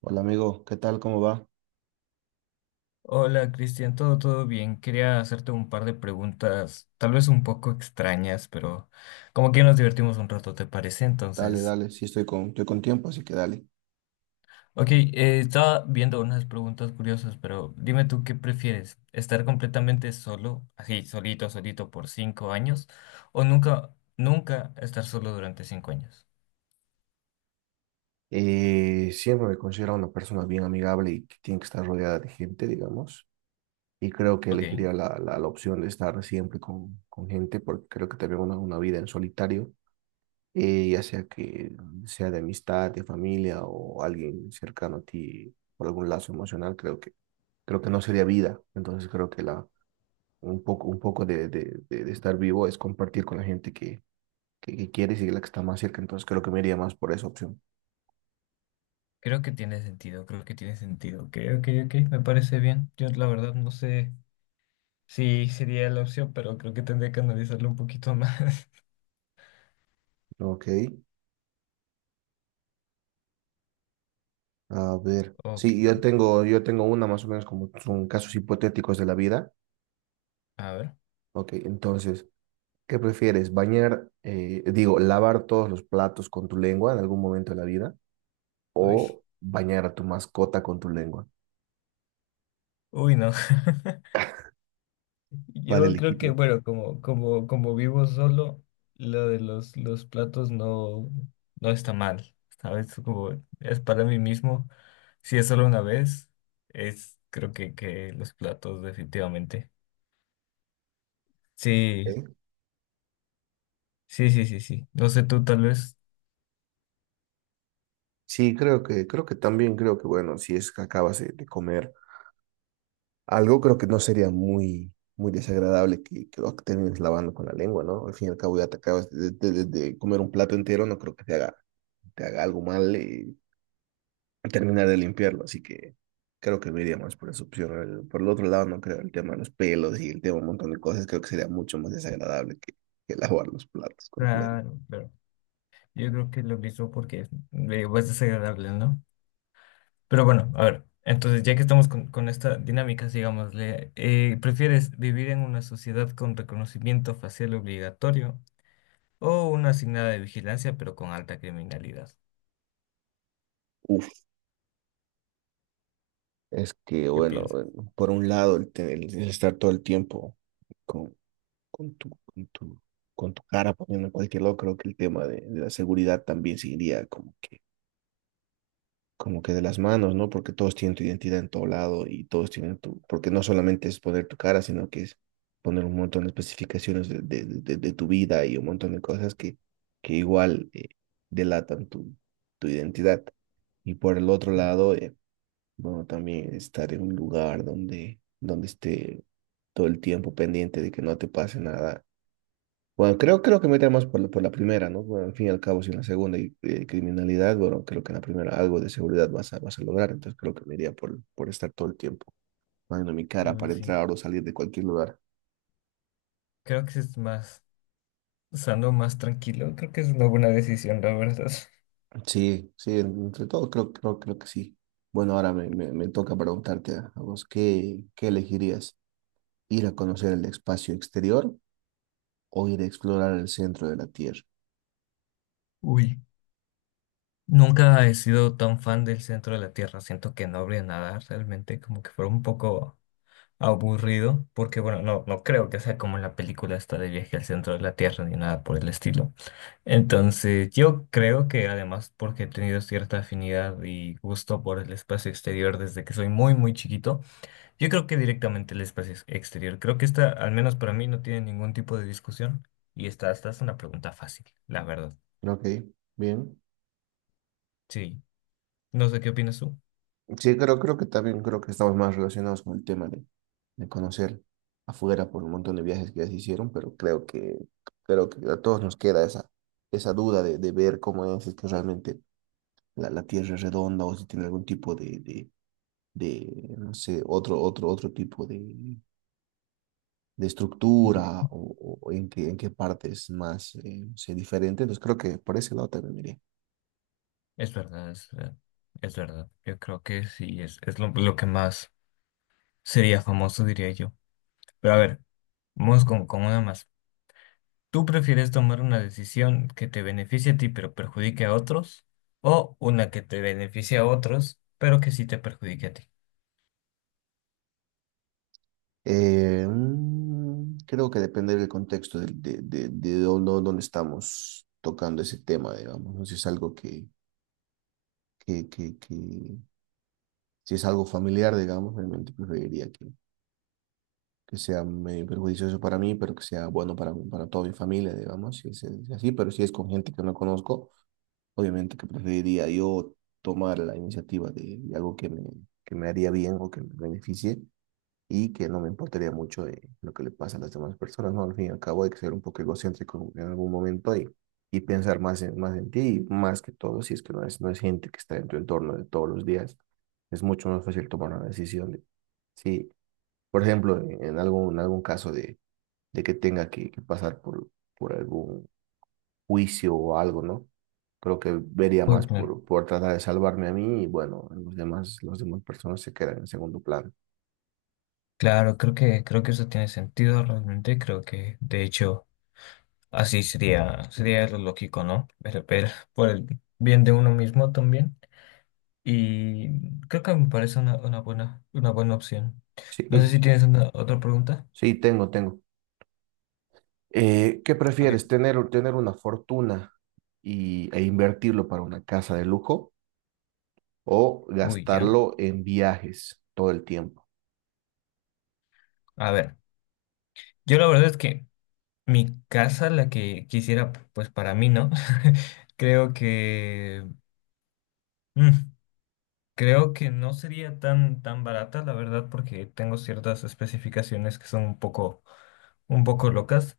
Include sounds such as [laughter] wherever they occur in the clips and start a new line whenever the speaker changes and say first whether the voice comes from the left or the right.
right: Hola amigo, ¿qué tal? ¿Cómo va?
left: Hola Cristian, todo bien. Quería hacerte un par de preguntas, tal vez un poco extrañas, pero como que nos divertimos un rato, ¿te parece?
right: Dale,
left: Entonces,
right: dale, sí estoy con tiempo, así que dale.
left: ok, estaba viendo unas preguntas curiosas, pero dime tú qué prefieres, estar completamente solo, así, solito, solito por 5 años, o nunca, nunca estar solo durante 5 años.
right: Siempre me considero una persona bien amigable y que tiene que estar rodeada de gente, digamos, y creo que
left: Ok,
right: elegiría la opción de estar siempre con gente, porque creo que también una vida en solitario, ya sea que sea de amistad, de familia o alguien cercano a ti por algún lazo emocional, creo que no sería vida, entonces creo que un poco de estar vivo es compartir con la gente que quieres y la que está más cerca, entonces creo que me iría más por esa opción.
left: creo que tiene sentido, creo que tiene sentido. Ok, ok, ok, me parece bien. Yo la verdad no sé. Sí, sería la opción, pero creo que tendría que analizarlo un poquito más. [laughs]
right: Ok, a ver.
left: Ok,
right: Sí, yo tengo una más o menos como son casos hipotéticos de la vida.
left: a ver.
right: Ok, entonces, ¿qué prefieres? ¿Bañar, digo, lavar todos los platos con tu lengua en algún momento de la vida
left: Uy,
right: o bañar a tu mascota con tu lengua?
left: uy, no. [laughs]
right: ¿Cuál
left: Yo creo que,
right: elegirías?
left: bueno, como vivo solo, lo de los platos no, no está mal. ¿Sabes? Como es para mí mismo. Si es solo una vez, es creo que los platos, definitivamente. Sí,
right: Ok.
left: sí, sí, sí, sí. No sé tú, tal vez.
right: Sí, creo que bueno, si es que acabas de comer. Algo creo que no sería muy desagradable que lo termines lavando con la lengua, ¿no? Al fin y al cabo ya te acabas de comer un plato entero, no creo que te haga algo mal y terminar de limpiarlo, así que creo que me iría más por esa opción. Por el otro lado, no creo el tema de los pelos y el tema de un montón de cosas, creo que sería mucho más desagradable que lavar los platos con la lengua.
left: Claro, claro. Yo creo que lo mismo porque es desagradable, ¿no? Pero bueno, a ver, entonces ya que estamos con esta dinámica, digámosle, ¿prefieres vivir en una sociedad con reconocimiento facial obligatorio o una asignada de vigilancia pero con alta criminalidad?
right: Uf, es que
left: ¿Qué piensas?
right: bueno, por un lado el estar todo el tiempo con, Con tu, con tu, con tu cara poniendo en cualquier lado, creo que el tema de la seguridad también se iría como que de las manos, ¿no? Porque todos tienen tu identidad en todo lado y todos tienen tu, porque no solamente es poner tu cara, sino que es poner un montón de especificaciones de tu vida y un montón de cosas que igual delatan tu, tu identidad. Y por el otro lado, bueno, también estar en un lugar donde, donde esté todo el tiempo pendiente de que no te pase nada. Bueno, creo que metemos por, por la primera, ¿no? Bueno, al fin y al cabo, si en la segunda hay criminalidad, bueno, creo que en la primera algo de seguridad vas a lograr, entonces creo que me iría por estar todo el tiempo poniendo mi cara
left: Uy,
right: para
left: sí,
right: entrar o salir de cualquier lugar.
left: creo que es más sano, más tranquilo, creo que es una buena decisión, la verdad.
right: Sí, sí, entre todo creo que sí. Bueno, me toca preguntarte a vos, ¿qué, qué elegirías? ¿Ir a conocer el espacio exterior o ir a explorar el centro de la Tierra?
left: Uy, nunca he sido tan fan del centro de la Tierra, siento que no habría nada realmente, como que fuera un poco aburrido, porque bueno, no, no creo que sea como la película esta de viaje al centro de la Tierra ni nada por el estilo. Entonces, yo creo que además porque he tenido cierta afinidad y gusto por el espacio exterior desde que soy muy, muy chiquito, yo creo que directamente el espacio exterior. Creo que esta, al menos para mí, no tiene ningún tipo de discusión y esta es una pregunta fácil, la verdad.
right: Ok, bien.
left: Sí, no sé qué opinas tú.
right: Sí, creo que también creo que estamos más relacionados con el tema de conocer afuera por un montón de viajes que ya se hicieron, pero creo que a todos nos queda esa duda de ver cómo es, si es que realmente la Tierra es redonda o si tiene algún tipo no sé, otro tipo de estructura o en qué parte es más no sé, diferente. Entonces creo que por ese lado también miré.
left: Es verdad, es verdad, es verdad. Yo creo que sí, es lo que más sería famoso, diría yo. Pero a ver, vamos con una más. ¿Tú prefieres tomar una decisión que te beneficie a ti pero perjudique a otros? ¿O una que te beneficie a otros pero que sí te perjudique a ti?
right: Creo que depende del contexto de dónde, dónde estamos tocando ese tema, digamos, ¿no? Si es algo que si es algo familiar, digamos, realmente preferiría que sea medio perjudicioso para mí, pero que sea bueno para toda mi familia, digamos, si es así, pero si es con gente que no conozco, obviamente que preferiría yo tomar la iniciativa de algo que me haría bien o que me beneficie y que no me importaría mucho de lo que le pasa a las demás personas, ¿no? Al fin y al cabo hay que ser un poco egocéntrico en algún momento y pensar más en, más en ti y más que todo, si es que no es, no es gente que está en tu entorno de todos los días, es mucho más fácil tomar una decisión. De, sí, por ejemplo, en, en algún caso de que tenga que pasar por algún juicio o algo, ¿no? Creo que vería
left: Muy
right: más
left: claro.
right: por tratar de salvarme a mí y bueno, los demás, las demás personas se quedan en segundo plano.
left: Claro, creo que eso tiene sentido realmente. Creo que de hecho así sería, sería lo lógico, ¿no? Pero por el bien de uno mismo también. Y creo que me parece una buena opción.
right: Sí,
left: No sé si
right: sí,
left: tienes una, otra pregunta.
right: sí, tengo, tengo. ¿Qué
left: Ok.
right: prefieres? Tener una fortuna e invertirlo para una casa de lujo o
left: Uy, ya.
right: gastarlo en viajes todo el tiempo?
left: A ver. Yo la verdad es que mi casa, la que quisiera, pues para mí, ¿no? [laughs] Creo que... mm, creo que no sería tan barata, la verdad, porque tengo ciertas especificaciones que son un poco locas,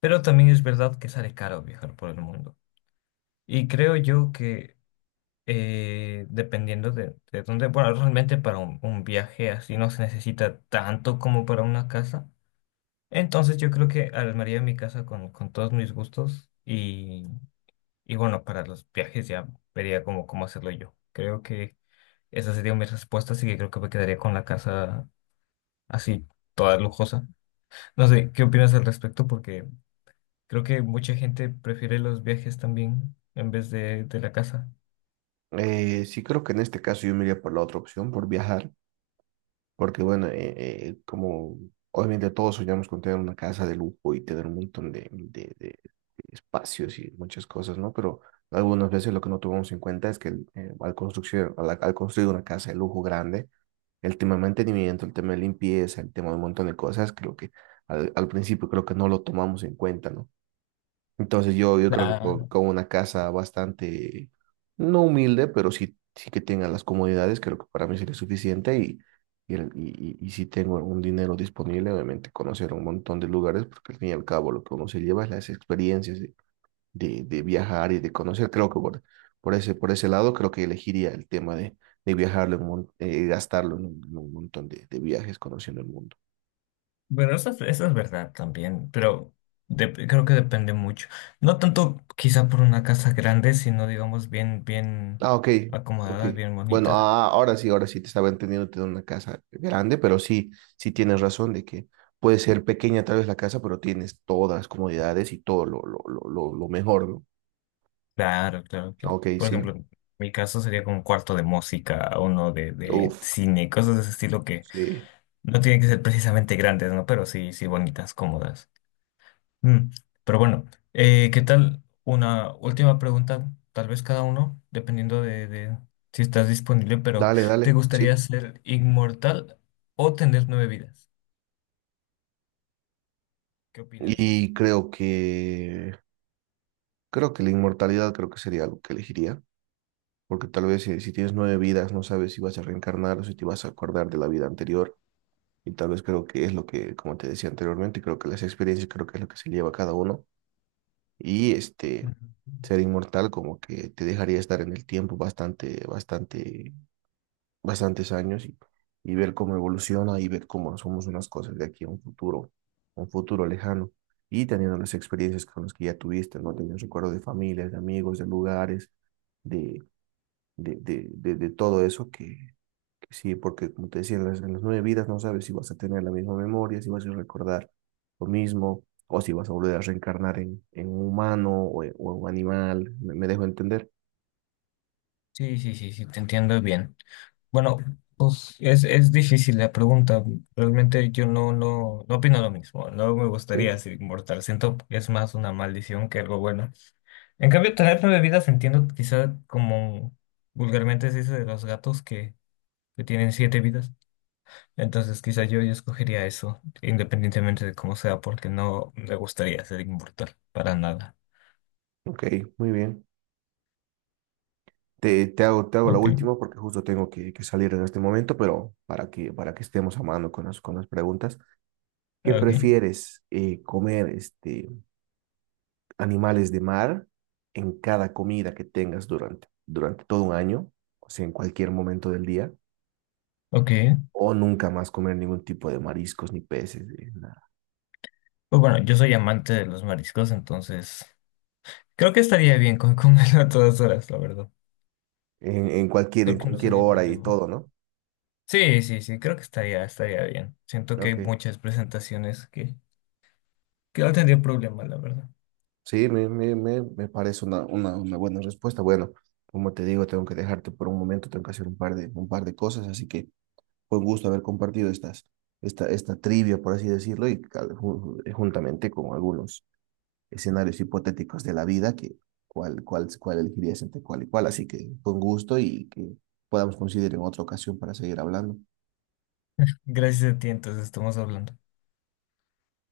left: pero también es verdad que sale caro viajar por el mundo. Y creo yo que dependiendo de dónde, bueno, realmente para un viaje así no se necesita tanto como para una casa. Entonces yo creo que armaría mi casa con todos mis gustos. Y bueno, para los viajes ya vería cómo hacerlo yo. Creo que esa sería mi respuesta, así que creo que me quedaría con la casa así, toda lujosa. No sé, ¿qué opinas al respecto? Porque creo que mucha gente prefiere los viajes también en vez de la casa.
right: Sí creo que en este caso yo me iría por la otra opción, por viajar, porque bueno, como obviamente todos soñamos con tener una casa de lujo y tener un montón de espacios y muchas cosas, ¿no? Pero algunas veces lo que no tomamos en cuenta es que al construcción, al construir una casa de lujo grande, el tema de mantenimiento, el tema de limpieza, el tema de un montón de cosas, creo que al principio creo que no lo tomamos en cuenta, ¿no? Entonces yo creo que
left: Claro.
right: con una casa bastante, no humilde, pero sí que tenga las comodidades, creo que para mí sería suficiente y, y si tengo un dinero disponible, obviamente conocer un montón de lugares, porque al fin y al cabo lo que uno se lleva es las experiencias de viajar y de conocer. Creo que por, por ese lado, creo que elegiría el tema de viajarlo, gastarlo en un montón de viajes conociendo el mundo.
left: Bueno, eso, eso es verdad también, pero creo que depende mucho. No tanto quizá por una casa grande, sino digamos bien, bien
right: Ah, ok, ok.
left: acomodada, bien
right: Bueno,
left: bonita.
right: ah, ahora sí te estaba entendiendo tener una casa grande, pero sí, sí tienes razón de que puede ser pequeña tal vez la casa, pero tienes todas las comodidades y todo lo mejor, ¿no?
left: Claro, claro,
right: Ah,
left: claro.
right: ok,
left: Por
right: sí.
left: ejemplo, en mi caso sería como un cuarto de música, uno de
right: Uf,
left: cine, cosas de ese estilo que
right: sí.
left: no tienen que ser precisamente grandes, ¿no? Pero sí, sí bonitas, cómodas. Mm, pero bueno, ¿qué tal? Una última pregunta, tal vez cada uno, dependiendo de si estás disponible, pero
right: Dale,
left: ¿te
right: dale,
left: gustaría
right: sí.
left: ser inmortal o tener 9 vidas? ¿Qué opinas de eso?
right: Y creo que la inmortalidad creo que sería algo que elegiría. Porque tal vez si, si tienes 9 vidas, no sabes si vas a reencarnar o si te vas a acordar de la vida anterior. Y tal vez creo que es lo que, como te decía anteriormente, creo que las experiencias creo que es lo que se lleva cada uno. Y este,
left: Ujú.
right: ser inmortal como que te dejaría estar en el tiempo bastantes años y ver cómo evoluciona y ver cómo somos unas cosas de aquí a un futuro lejano. Y teniendo las experiencias con las que ya tuviste, ¿no? Teniendo recuerdos de familias, de amigos, de lugares, de, de todo eso que, pues sí, porque como te decía, en las 9 vidas no sabes si vas a tener la misma memoria, si vas a recordar lo mismo, o si vas a volver a reencarnar en un humano o en un animal. Me dejo entender?
left: Sí, sí, sí, sí, te entiendo bien. Bueno, pues es difícil la pregunta. Realmente yo no, no, no opino lo mismo. No me gustaría
right: Sí,
left: ser inmortal. Siento que es más una maldición que algo bueno. En cambio, tener 9 vidas entiendo quizá como vulgarmente se dice de los gatos que tienen 7 vidas. Entonces quizá yo, yo escogería eso, independientemente de cómo sea, porque no me gustaría ser inmortal para nada.
right: ok, muy bien. Te hago la
left: Ok,
right: última porque justo tengo que salir en este momento, pero para que estemos a mano con las preguntas. ¿Qué
left: ok,
right: prefieres comer este, animales de mar en cada comida que tengas durante, durante todo 1 año? O sea, en cualquier momento del día
left: ok.
right: o nunca más comer ningún tipo de mariscos ni peces, nada.
left: Pues bueno, yo soy amante de los mariscos, entonces... Creo que estaría bien con comerlo a todas horas, la verdad. Creo
right: En
left: que no
right: cualquier
left: sería
right: hora y
left: problema.
right: todo, ¿no?
left: Sí, sí, sí, creo que estaría, estaría bien. Siento que hay
right: Ok.
left: muchas presentaciones que no tendría problema, la verdad.
right: Sí, me parece una buena respuesta. Bueno, como te digo, tengo que dejarte por un momento, tengo que hacer un par de cosas, así que fue un gusto haber compartido esta trivia, por así decirlo, y juntamente con algunos escenarios hipotéticos de la vida, que cuál elegirías entre cuál y cuál. Así que fue un gusto y que podamos coincidir en otra ocasión para seguir hablando.
left: Gracias a ti, entonces estamos hablando.